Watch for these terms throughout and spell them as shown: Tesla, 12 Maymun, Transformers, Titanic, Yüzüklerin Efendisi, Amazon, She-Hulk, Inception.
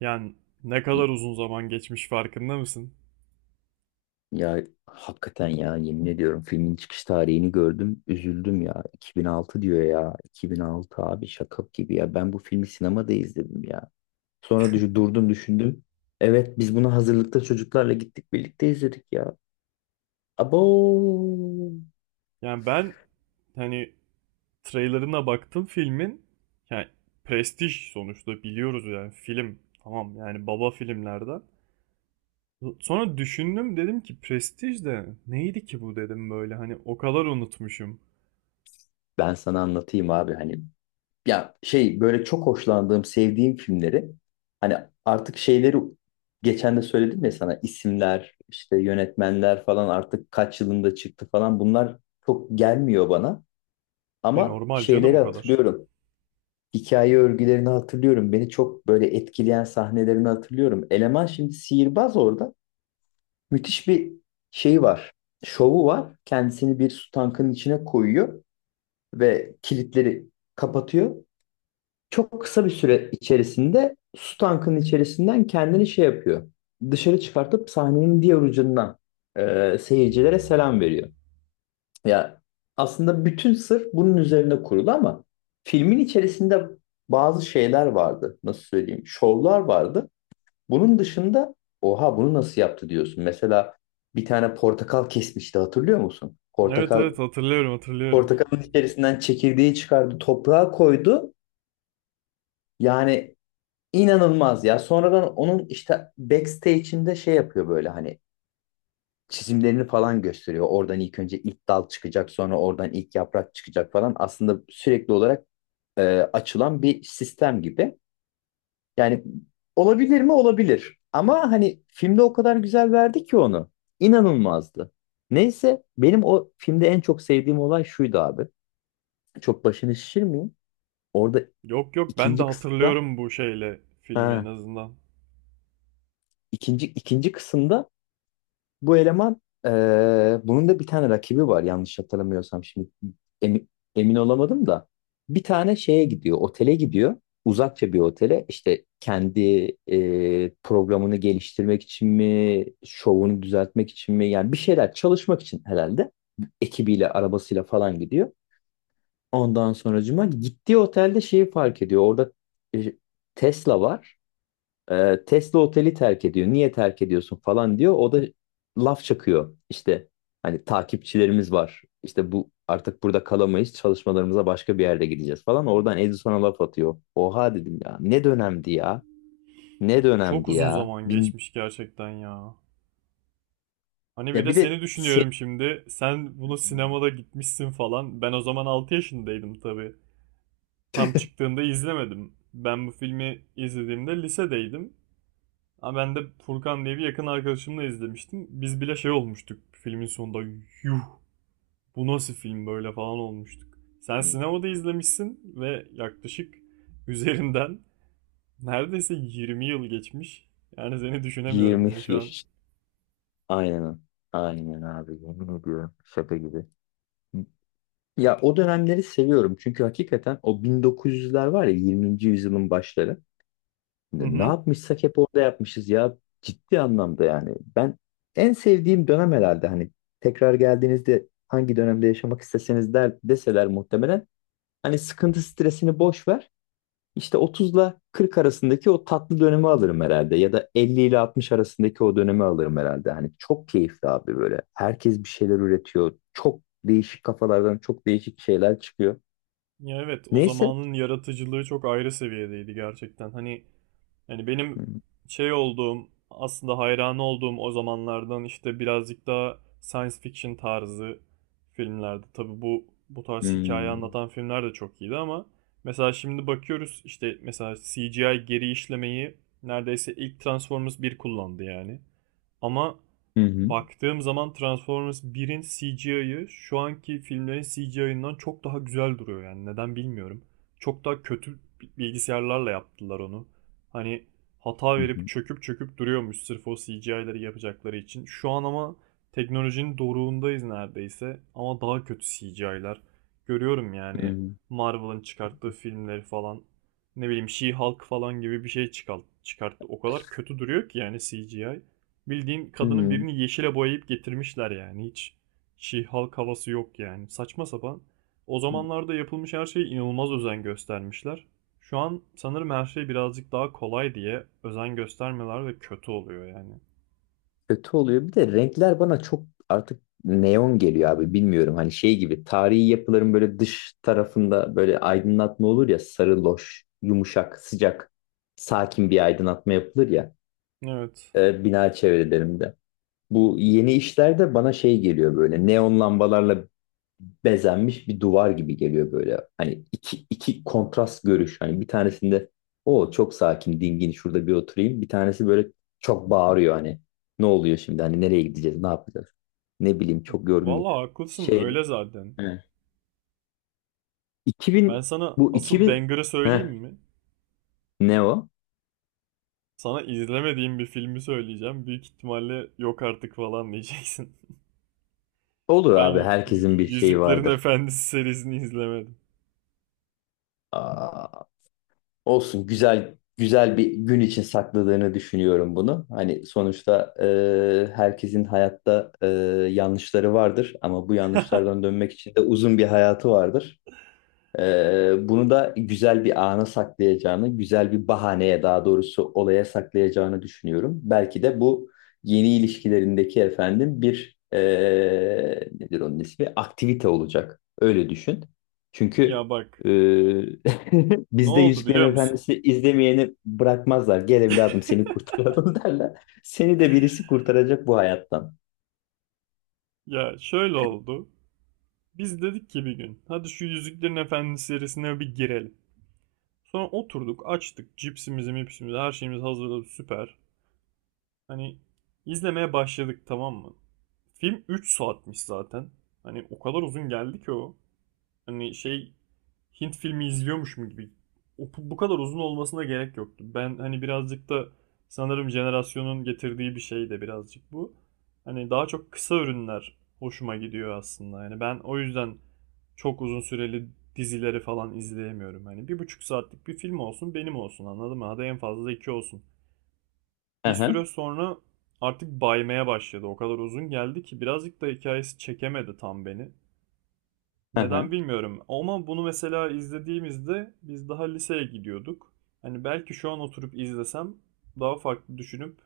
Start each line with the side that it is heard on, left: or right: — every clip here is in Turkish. right: Yani Ne kadar uzun zaman geçmiş farkında mısın?
left: Ya hakikaten ya yemin ediyorum filmin çıkış tarihini gördüm üzüldüm ya 2006 diyor ya 2006 abi şaka gibi ya ben bu filmi sinemada izledim ya sonra durdum düşündüm. Evet biz bunu hazırlıkta çocuklarla gittik birlikte izledik ya. Abo.
right: Yani ben hani Trailerına baktım filmin. Yani Prestij sonuçta biliyoruz film. Tamam, baba filmlerden. Sonra düşündüm, dedim ki prestij de neydi ki bu, dedim böyle, o kadar unutmuşum.
left: Ben sana anlatayım abi hani ya şey böyle çok hoşlandığım, sevdiğim filmleri, hani artık şeyleri, geçen de söyledim ya sana, isimler, işte yönetmenler falan artık kaç yılında çıktı falan, bunlar çok gelmiyor bana.
right: E
left: Ama
right: normal canım
left: şeyleri
right: o kadar.
left: hatırlıyorum. Hikaye örgülerini hatırlıyorum. Beni çok böyle etkileyen sahnelerini hatırlıyorum. Eleman şimdi sihirbaz orada. Müthiş bir şey var. Şovu var. Kendisini bir su tankının içine koyuyor ve kilitleri kapatıyor. Çok kısa bir süre içerisinde su tankının içerisinden kendini şey yapıyor. Dışarı çıkartıp sahnenin diğer ucundan seyircilere selam veriyor. Ya aslında bütün sır bunun üzerine kurulu ama filmin içerisinde bazı şeyler vardı. Nasıl söyleyeyim? Şovlar vardı. Bunun dışında oha bunu nasıl yaptı diyorsun. Mesela bir tane portakal kesmişti, hatırlıyor musun?
right: Evet,
left: Portakal,
right: evet, hatırlıyorum, hatırlıyorum.
left: portakalın içerisinden çekirdeği çıkardı, toprağa koydu. Yani İnanılmaz ya. Sonradan onun işte backstage'inde şey yapıyor böyle, hani çizimlerini falan gösteriyor. Oradan ilk önce ilk dal çıkacak, sonra oradan ilk yaprak çıkacak falan. Aslında sürekli olarak e, açılan bir sistem gibi. Yani olabilir mi? Olabilir. Ama hani filmde o kadar güzel verdi ki onu. İnanılmazdı. Neyse benim o filmde en çok sevdiğim olay şuydu abi. Çok başını şişirmeyeyim. Orada
right: Yok, yok, ben de
left: ikinci kısımda,
right: hatırlıyorum bu şeyle filmi en
left: ha,
right: azından.
left: ikinci kısımda bu eleman bunun da bir tane rakibi var yanlış hatırlamıyorsam şimdi, emi- emin olamadım da, bir tane şeye gidiyor, otele gidiyor, uzakça bir otele, işte kendi programını geliştirmek için mi şovunu düzeltmek için mi, yani bir şeyler çalışmak için herhalde ekibiyle arabasıyla falan gidiyor. Ondan sonracıma gittiği otelde şeyi fark ediyor orada, e, Tesla var. Tesla oteli terk ediyor. Niye terk ediyorsun falan diyor. O da laf çakıyor. İşte hani takipçilerimiz var. İşte bu artık burada kalamayız. Çalışmalarımıza başka bir yerde gideceğiz falan. Oradan Edison'a laf atıyor. Oha dedim ya. Ne dönemdi ya. Ne
right: Çok
left: dönemdi
right: uzun
left: ya.
right: zaman
left: Bin...
right: geçmiş gerçekten ya. Hani bir
left: Ya
right: de
left: bir de
right: seni
left: se-
right: düşünüyorum şimdi. Sen bunu sinemada gitmişsin falan. Ben o zaman 6 yaşındaydım tabii. Tam çıktığında izlemedim. Ben bu filmi izlediğimde lisedeydim. Ama ben de Furkan diye bir yakın arkadaşımla izlemiştim. Biz bile şey olmuştuk filmin sonunda. Yuh, bu nasıl film böyle falan olmuştuk. Sen sinemada izlemişsin ve yaklaşık üzerinden neredeyse 20 yıl geçmiş. Yani seni düşünemiyorum
left: 20
right: bile şu an.
left: yaş. Aynen. Aynen abi. Yemin ediyorum. Şaka gibi. Ya o dönemleri seviyorum. Çünkü hakikaten o 1900'ler var ya, 20. yüzyılın başları.
right: Hı
left: Ne
right: hı.
left: yapmışsak hep orada yapmışız ya. Ciddi anlamda yani. Ben en sevdiğim dönem herhalde, hani tekrar geldiğinizde hangi dönemde yaşamak isteseniz der, deseler, muhtemelen hani sıkıntı stresini boş ver, İşte 30'la 40 arasındaki o tatlı dönemi alırım herhalde, ya da 50 ile 60 arasındaki o dönemi alırım herhalde. Hani çok keyifli abi böyle. Herkes bir şeyler üretiyor. Çok değişik kafalardan çok değişik şeyler çıkıyor.
right: Ya evet, o
left: Neyse.
right: zamanın yaratıcılığı çok ayrı seviyedeydi gerçekten. Hani benim
left: Hı
right: şey olduğum, aslında hayran olduğum o zamanlardan işte birazcık daha science fiction tarzı filmlerdi. Tabii bu tarz hikaye
left: hı.
right: anlatan filmler de çok iyiydi ama mesela şimdi bakıyoruz işte, mesela CGI geri işlemeyi neredeyse ilk Transformers bir kullandı yani. Ama
left: Hı hı.
right: baktığım zaman Transformers 1'in CGI'ı şu anki filmlerin CGI'ından çok daha güzel duruyor yani, neden bilmiyorum. Çok daha kötü bilgisayarlarla yaptılar onu. Hani hata
left: Hı
right: verip
left: hı.
right: çöküp duruyormuş sırf o CGI'leri yapacakları için. Şu an ama teknolojinin doruğundayız neredeyse, ama daha kötü CGI'lar. Görüyorum
left: Hı
right: yani
left: hı.
right: Marvel'ın çıkarttığı filmleri falan, ne bileyim She-Hulk falan gibi bir şey çıkarttı. O kadar kötü duruyor ki yani CGI. Bildiğin kadının
left: Hı
right: birini yeşile boyayıp getirmişler yani. Hiç She-Hulk havası yok yani. Saçma sapan. O
left: hı.
right: zamanlarda yapılmış her şeye inanılmaz özen göstermişler. Şu an sanırım her şey birazcık daha kolay diye özen göstermeler, ve kötü oluyor yani.
left: Kötü oluyor. Bir de renkler bana çok artık neon geliyor abi, bilmiyorum. Hani şey gibi, tarihi yapıların böyle dış tarafında böyle aydınlatma olur ya, sarı loş, yumuşak, sıcak, sakin bir aydınlatma yapılır ya
right: Evet.
left: bina çevrelerinde. Bu yeni işlerde bana şey geliyor böyle, neon lambalarla bezenmiş bir duvar gibi geliyor böyle. Hani iki, iki kontrast görüş. Hani bir tanesinde o çok sakin, dingin, şurada bir oturayım. Bir tanesi böyle çok bağırıyor hani. Ne oluyor şimdi? Hani nereye gideceğiz? Ne yapacağız? Ne bileyim, çok yorgun.
right: Vallahi haklısın,
left: Şey,
right: öyle zaten.
left: he.
right: Ben
left: 2000,
right: sana
left: bu
right: asıl
left: 2000.
right: banger'ı söyleyeyim
left: Heh,
right: mi?
left: ne o?
right: Sana izlemediğim bir filmi söyleyeceğim. Büyük ihtimalle yok artık falan diyeceksin.
left: Olur abi,
right: Ben
left: herkesin bir şeyi
right: Yüzüklerin
left: vardır.
right: Efendisi serisini izlemedim.
left: Aa, olsun, güzel güzel bir gün için sakladığını düşünüyorum bunu. Hani sonuçta herkesin hayatta yanlışları vardır, ama bu yanlışlardan dönmek için de uzun bir hayatı vardır. Bunu da güzel bir ana saklayacağını, güzel bir bahaneye, daha doğrusu olaya saklayacağını düşünüyorum. Belki de bu yeni ilişkilerindeki, efendim, bir nedir onun ismi, aktivite olacak. Öyle düşün. Çünkü
right: Ya bak.
left: ee,
right: Ne
left: bizde
right: oldu
left: Yüzüklerin
right: biliyor musun?
left: Efendisi izlemeyeni bırakmazlar. Gel evladım seni kurtaralım, derler. Seni de birisi kurtaracak bu hayattan.
right: Ya şöyle oldu. Biz dedik ki bir gün hadi şu Yüzüklerin Efendisi serisine bir girelim. Sonra oturduk, açtık cipsimizi mipsimizi, her şeyimiz hazırladı, süper. Hani izlemeye başladık, tamam mı? Film 3 saatmiş zaten. Hani o kadar uzun geldi ki o. Hani, Hint filmi izliyormuşum gibi. O, bu kadar uzun olmasına gerek yoktu. Ben hani birazcık da sanırım jenerasyonun getirdiği bir şey de birazcık bu. Hani daha çok kısa ürünler hoşuma gidiyor aslında. Yani ben o yüzden çok uzun süreli dizileri falan izleyemiyorum. Hani bir buçuk saatlik bir film olsun benim, olsun, anladın mı? Hadi en fazla iki olsun. Bir
left: Aha,
right: süre sonra artık baymaya başladı. O kadar uzun geldi ki, birazcık da hikayesi çekemedi tam beni.
left: aha.
right: Neden bilmiyorum. Ama bunu mesela izlediğimizde biz daha liseye gidiyorduk. Hani belki şu an oturup izlesem daha farklı düşünüp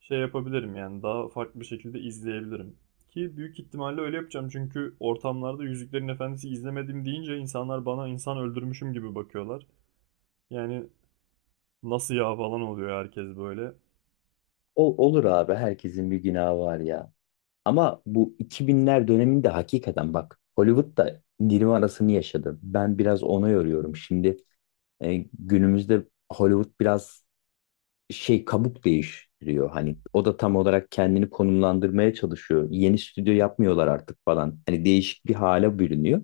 right: şey yapabilirim, yani daha farklı bir şekilde izleyebilirim. Ki büyük ihtimalle öyle yapacağım, çünkü ortamlarda Yüzüklerin Efendisi izlemedim deyince insanlar bana insan öldürmüşüm gibi bakıyorlar. Yani nasıl ya falan oluyor herkes böyle.
left: O, olur abi, herkesin bir günahı var ya. Ama bu 2000'ler döneminde hakikaten bak, Hollywood da Nirvana'sını yaşadı. Ben biraz ona yoruyorum. Şimdi günümüzde Hollywood biraz şey, kabuk değiştiriyor. Hani o da tam olarak kendini konumlandırmaya çalışıyor. Yeni stüdyo yapmıyorlar artık falan. Hani değişik bir hale bürünüyor.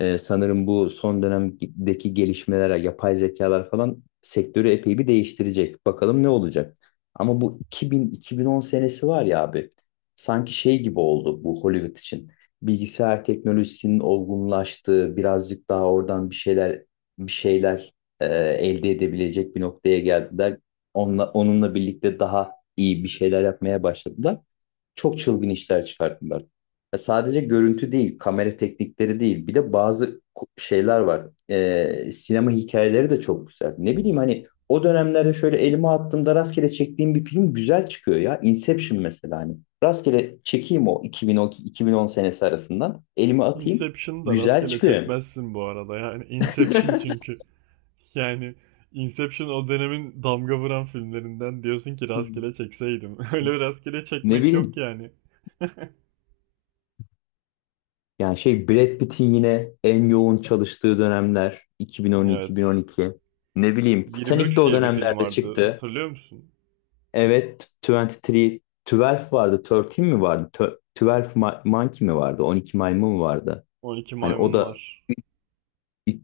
left: Sanırım bu son dönemdeki gelişmeler, yapay zekalar falan sektörü epey bir değiştirecek. Bakalım ne olacak. Ama bu 2000-2010 senesi var ya abi, sanki şey gibi oldu bu Hollywood için. Bilgisayar teknolojisinin olgunlaştığı, birazcık daha oradan bir şeyler, bir şeyler elde edebilecek bir noktaya geldiler. Onunla birlikte daha iyi bir şeyler yapmaya başladılar, çok çılgın işler çıkarttılar. Ya sadece görüntü değil, kamera teknikleri değil. Bir de bazı şeyler var. Sinema hikayeleri de çok güzel. Ne bileyim, hani o dönemlerde şöyle elime attığımda rastgele çektiğim bir film güzel çıkıyor ya. Inception mesela, hani. Rastgele çekeyim o 2012-2010 senesi arasından. Elime atayım.
right: Inception'ı da
left: Güzel
right: rastgele
left: çıkıyor.
right: çekmezsin bu arada, yani Inception çünkü. Yani Inception o dönemin damga vuran filmlerinden, diyorsun ki
left: Hı.
right: rastgele çekseydim. Öyle bir rastgele
left: Ne
right: çekmek yok
left: bileyim.
right: yani.
left: Yani şey, Brad Pitt'in yine en yoğun çalıştığı dönemler
right: Evet.
left: 2010-2012. Ne bileyim, Titanic de
right: 23
left: o
right: diye bir film
left: dönemlerde
right: vardı.
left: çıktı.
right: Hatırlıyor musun?
left: Evet, 23, 12 vardı, 13 mi vardı? Tö- 12 Ma- Monkey mi vardı? 12 Maymun mu vardı?
right: 12
left: Hani o
right: Maymun
left: da
right: var.
left: it-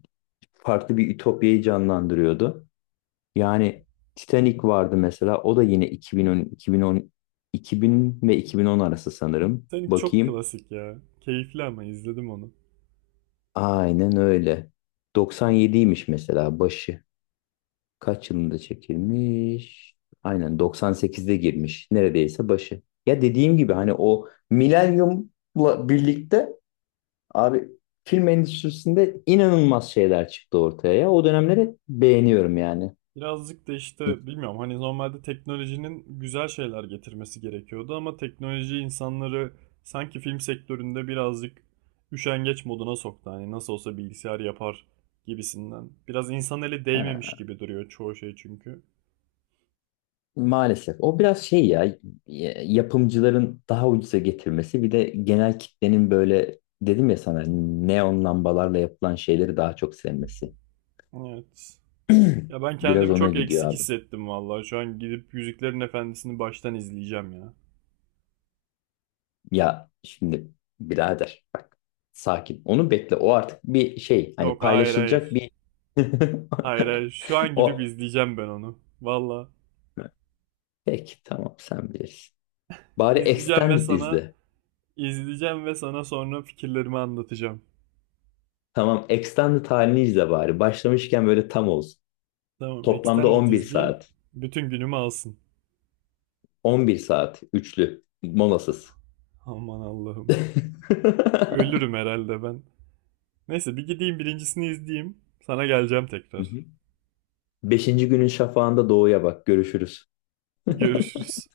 left: farklı bir ütopyayı canlandırıyordu. Yani Titanic vardı mesela. O da yine 2010, 2010, 2000 ve 2010 arası sanırım.
right: Senin çok
left: Bakayım.
right: klasik ya. Keyifli ama izledim onu.
left: Aynen öyle. 97'ymiş mesela başı. Kaç yılında çekilmiş? Aynen 98'de girmiş. Neredeyse başı. Ya dediğim gibi, hani o milenyumla birlikte abi, film endüstrisinde inanılmaz şeyler çıktı ortaya ya. O dönemleri beğeniyorum yani.
right: Birazcık da işte bilmiyorum, hani normalde teknolojinin güzel şeyler getirmesi gerekiyordu, ama teknoloji insanları sanki film sektöründe birazcık üşengeç moduna soktu. Hani nasıl olsa bilgisayar yapar gibisinden. Biraz insan eli değmemiş
left: Ha,
right: gibi duruyor çoğu şey çünkü.
left: maalesef. O biraz şey ya, yapımcıların daha ucuza getirmesi, bir de genel kitlenin, böyle dedim ya sana, neon lambalarla yapılan şeyleri daha çok sevmesi.
right: Evet. Ya ben
left: Biraz
right: kendimi
left: ona
right: çok
left: gidiyor
right: eksik
left: abi.
right: hissettim vallahi. Şu an gidip Yüzüklerin Efendisi'ni baştan izleyeceğim ya.
left: Ya şimdi birader bak, sakin. Onu bekle. O artık bir şey, hani
right: Yok, hayır,
left: paylaşılacak
right: hayır.
left: bir
right: Hayır, hayır. Şu an gidip
left: o.
right: izleyeceğim ben onu. Valla.
left: Peki, tamam, sen bilirsin. Bari
right: izleyeceğim ve
left: Extended
right: sana
left: izle.
right: İzleyeceğim ve sana sonra fikirlerimi anlatacağım.
left: Tamam Extended halini izle bari. Başlamışken böyle tam olsun.
right: Tamam,
left: Toplamda
right: Extended
left: 11
right: izleyeyim.
left: saat.
right: Bütün günümü alsın.
left: 11 saat üçlü molasız.
right: Aman Allah'ım.
left: Hı
right: Ölürüm herhalde ben. Neyse bir gideyim birincisini izleyeyim. Sana geleceğim
left: hı.
right: tekrar.
left: Beşinci günün şafağında doğuya bak. Görüşürüz.
right: Görüşürüz.